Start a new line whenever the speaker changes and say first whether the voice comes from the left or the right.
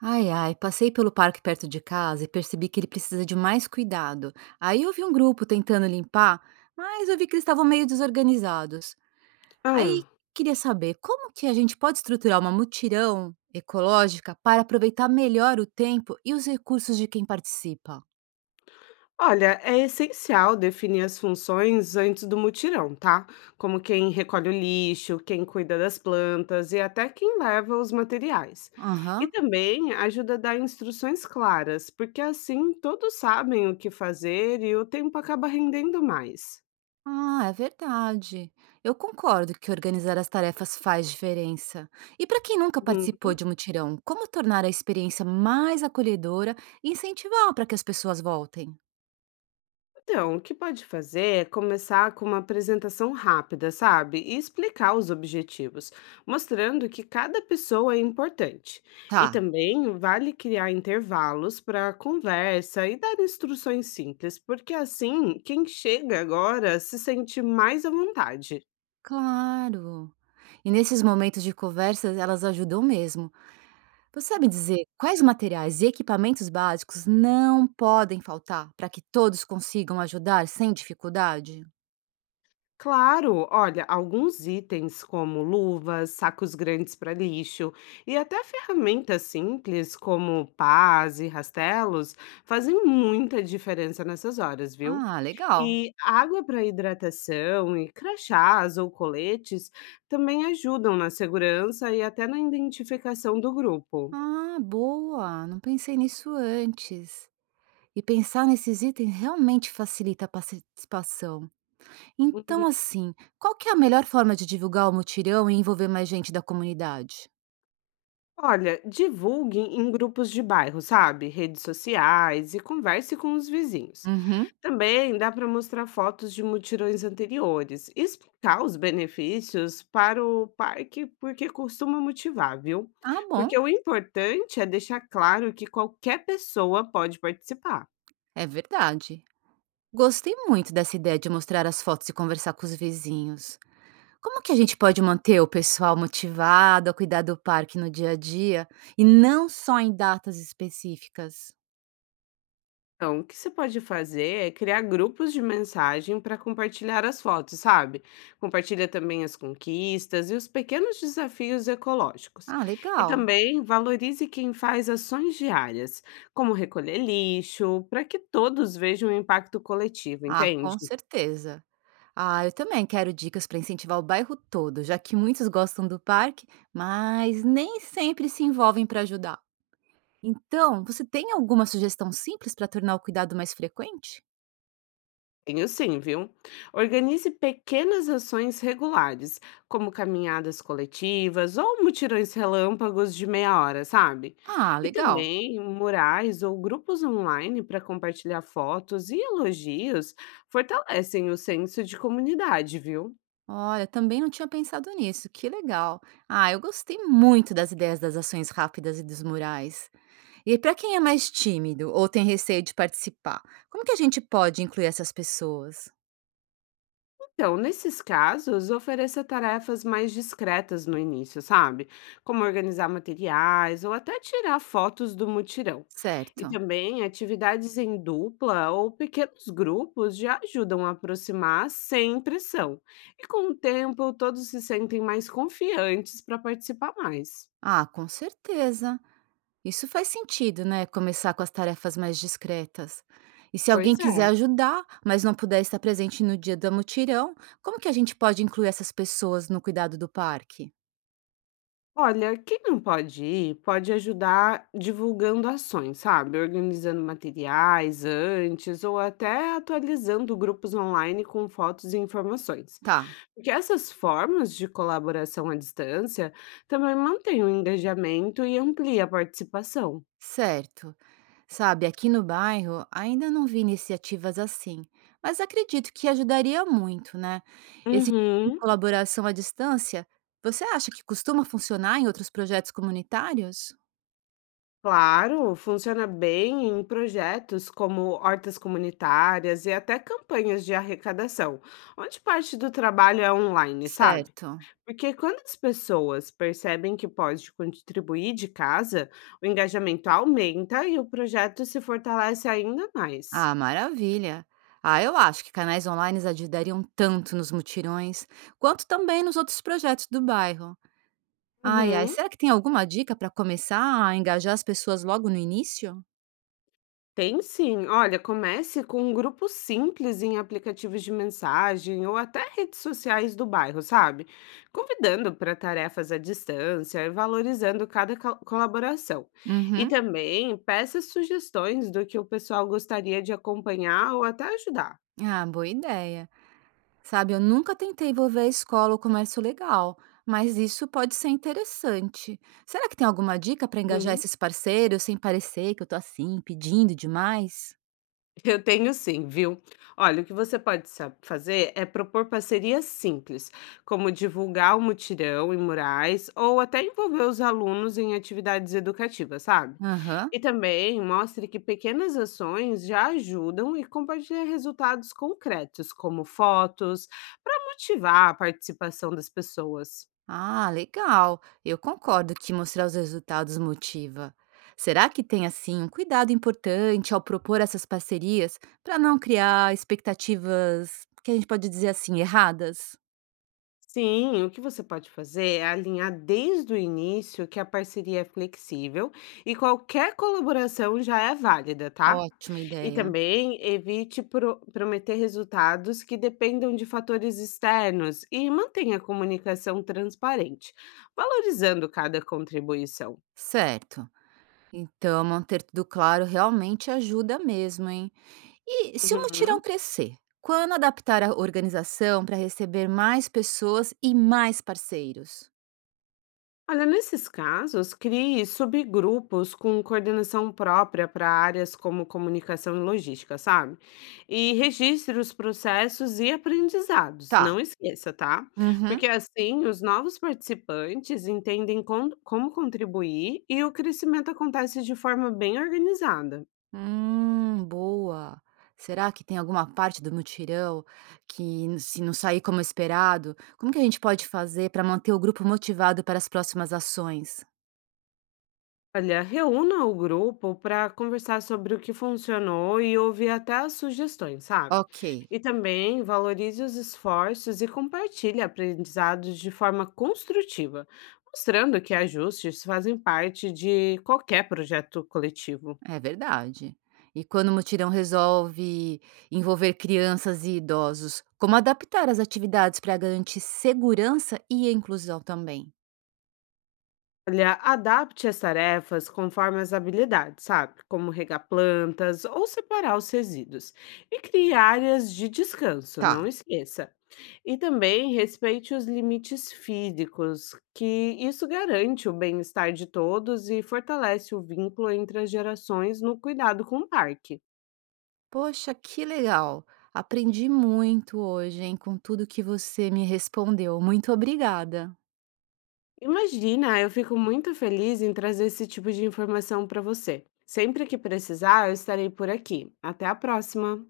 right: Ai, ai, passei pelo parque perto de casa e percebi que ele precisa de mais cuidado. Aí eu vi um grupo tentando limpar, mas eu vi que eles estavam meio desorganizados.
left: Hã.
right: Aí queria saber como que a gente pode estruturar uma mutirão ecológica para aproveitar melhor o tempo e os recursos de quem participa.
left: Olha, é essencial definir as funções antes do mutirão, tá? Como quem recolhe o lixo, quem cuida das plantas e até quem leva os materiais. E
right: Aham.
left: também ajuda a dar instruções claras, porque assim todos sabem o que fazer e o tempo acaba rendendo mais.
right: Ah, é verdade. Eu concordo que organizar as tarefas faz diferença. E para quem nunca participou de um mutirão, como tornar a experiência mais acolhedora e incentivar para que as pessoas voltem?
left: Então, o que pode fazer é começar com uma apresentação rápida, sabe? E explicar os objetivos, mostrando que cada pessoa é importante. E
right: Tá,
left: também vale criar intervalos para conversa e dar instruções simples, porque assim quem chega agora se sente mais à vontade.
right: claro. E nesses momentos de conversa, elas ajudam mesmo. Você sabe dizer quais materiais e equipamentos básicos não podem faltar para que todos consigam ajudar sem dificuldade?
left: Claro, olha, alguns itens como luvas, sacos grandes para lixo e até ferramentas simples como pás e rastelos fazem muita diferença nessas horas, viu?
right: Ah, legal.
left: E água para hidratação e crachás ou coletes também ajudam na segurança e até na identificação do grupo.
right: Ah, boa. Não pensei nisso antes. E pensar nesses itens realmente facilita a participação.
left: Uhum.
right: Então, assim, qual que é a melhor forma de divulgar o mutirão e envolver mais gente da comunidade?
left: Olha, divulgue em grupos de bairro, sabe? Redes sociais e converse com os vizinhos.
right: Uhum.
left: Também dá para mostrar fotos de mutirões anteriores e explicar os benefícios para o parque, porque costuma motivar, viu?
right: Ah, bom,
left: Porque o importante é deixar claro que qualquer pessoa pode participar.
right: é verdade. Gostei muito dessa ideia de mostrar as fotos e conversar com os vizinhos. Como que a gente pode manter o pessoal motivado a cuidar do parque no dia a dia e não só em datas específicas?
left: Então, o que você pode fazer é criar grupos de mensagem para compartilhar as fotos, sabe? Compartilha também as conquistas e os pequenos desafios ecológicos.
right: Ah,
left: E
right: legal.
left: também valorize quem faz ações diárias, como recolher lixo, para que todos vejam o impacto coletivo,
right: Ah,
left: entende?
right: com certeza. Ah, eu também quero dicas para incentivar o bairro todo, já que muitos gostam do parque, mas nem sempre se envolvem para ajudar. Então, você tem alguma sugestão simples para tornar o cuidado mais frequente?
left: Tenho sim, viu? Organize pequenas ações regulares, como caminhadas coletivas ou mutirões relâmpagos de meia hora, sabe?
right: Ah,
left: E
right: legal.
left: também murais ou grupos online para compartilhar fotos e elogios fortalecem o senso de comunidade, viu?
right: Olha, também não tinha pensado nisso. Que legal. Ah, eu gostei muito das ideias das ações rápidas e dos murais. E para quem é mais tímido ou tem receio de participar, como que a gente pode incluir essas pessoas?
left: Então, nesses casos, ofereça tarefas mais discretas no início, sabe? Como organizar materiais ou até tirar fotos do mutirão. E
right: Certo.
left: também atividades em dupla ou pequenos grupos já ajudam a aproximar sem pressão. E com o tempo, todos se sentem mais confiantes para participar mais.
right: Ah, com certeza. Isso faz sentido, né, começar com as tarefas mais discretas. E se alguém
left: Pois é.
right: quiser ajudar, mas não puder estar presente no dia do mutirão, como que a gente pode incluir essas pessoas no cuidado do parque?
left: Olha, quem não pode ir, pode ajudar divulgando ações, sabe? Organizando materiais antes ou até atualizando grupos online com fotos e informações.
right: Tá,
left: Porque essas formas de colaboração à distância também mantêm o engajamento e amplia a participação.
right: certo. Sabe, aqui no bairro ainda não vi iniciativas assim, mas acredito que ajudaria muito, né? Esse tipo de
left: Uhum.
right: colaboração à distância, você acha que costuma funcionar em outros projetos comunitários?
left: Claro, funciona bem em projetos como hortas comunitárias e até campanhas de arrecadação, onde parte do trabalho é online, sabe?
right: Certo.
left: Porque quando as pessoas percebem que pode contribuir de casa, o engajamento aumenta e o projeto se fortalece ainda mais.
right: Ah, maravilha. Ah, eu acho que canais online ajudariam tanto nos mutirões, quanto também nos outros projetos do bairro. Ai, ai,
left: Uhum,
right: será que tem alguma dica para começar a engajar as pessoas logo no início?
left: tem sim. Olha, comece com um grupo simples em aplicativos de mensagem ou até redes sociais do bairro, sabe? Convidando para tarefas à distância e valorizando cada colaboração. E
right: Uhum.
left: também peça sugestões do que o pessoal gostaria de acompanhar ou até ajudar.
right: Ah, boa ideia. Sabe, eu nunca tentei envolver a escola ou comércio legal, mas isso pode ser interessante. Será que tem alguma dica para engajar
left: Uhum.
right: esses parceiros sem parecer que eu tô assim, pedindo demais?
left: Eu tenho sim, viu? Olha, o que você pode fazer é propor parcerias simples, como divulgar o mutirão em murais ou até envolver os alunos em atividades educativas, sabe?
right: Aham.
left: E também mostre que pequenas ações já ajudam e compartilhe resultados concretos, como fotos, para motivar a participação das pessoas.
right: Ah, legal. Eu concordo que mostrar os resultados motiva. Será que tem assim um cuidado importante ao propor essas parcerias para não criar expectativas que a gente pode dizer assim erradas?
left: Sim, o que você pode fazer é alinhar desde o início que a parceria é flexível e qualquer colaboração já é válida, tá?
right: Ótima
left: E
right: ideia.
left: também evite prometer resultados que dependam de fatores externos e mantenha a comunicação transparente, valorizando cada contribuição.
right: Certo. Então, manter tudo claro realmente ajuda mesmo, hein? E se o mutirão
left: Uhum.
right: crescer, quando adaptar a organização para receber mais pessoas e mais parceiros?
left: Olha, nesses casos, crie subgrupos com coordenação própria para áreas como comunicação e logística, sabe? E registre os processos e aprendizados,
right: Tá.
left: não esqueça, tá?
right: Uhum.
left: Porque assim os novos participantes entendem como contribuir e o crescimento acontece de forma bem organizada.
right: Boa. Será que tem alguma parte do mutirão que, se não sair como esperado, como que a gente pode fazer para manter o grupo motivado para as próximas ações?
left: Olha, reúna o grupo para conversar sobre o que funcionou e ouvir até as sugestões, sabe?
right: Ok,
left: E também valorize os esforços e compartilhe aprendizados de forma construtiva, mostrando que ajustes fazem parte de qualquer projeto coletivo.
right: é verdade. E quando o mutirão resolve envolver crianças e idosos, como adaptar as atividades para garantir segurança e inclusão também?
left: Olha, adapte as tarefas conforme as habilidades, sabe? Como regar plantas ou separar os resíduos. E crie áreas de descanso, não
right: Tá.
left: esqueça. E também respeite os limites físicos, que isso garante o bem-estar de todos e fortalece o vínculo entre as gerações no cuidado com o parque.
right: Poxa, que legal. Aprendi muito hoje, hein, com tudo que você me respondeu. Muito obrigada.
left: Imagina, eu fico muito feliz em trazer esse tipo de informação para você. Sempre que precisar, eu estarei por aqui. Até a próxima!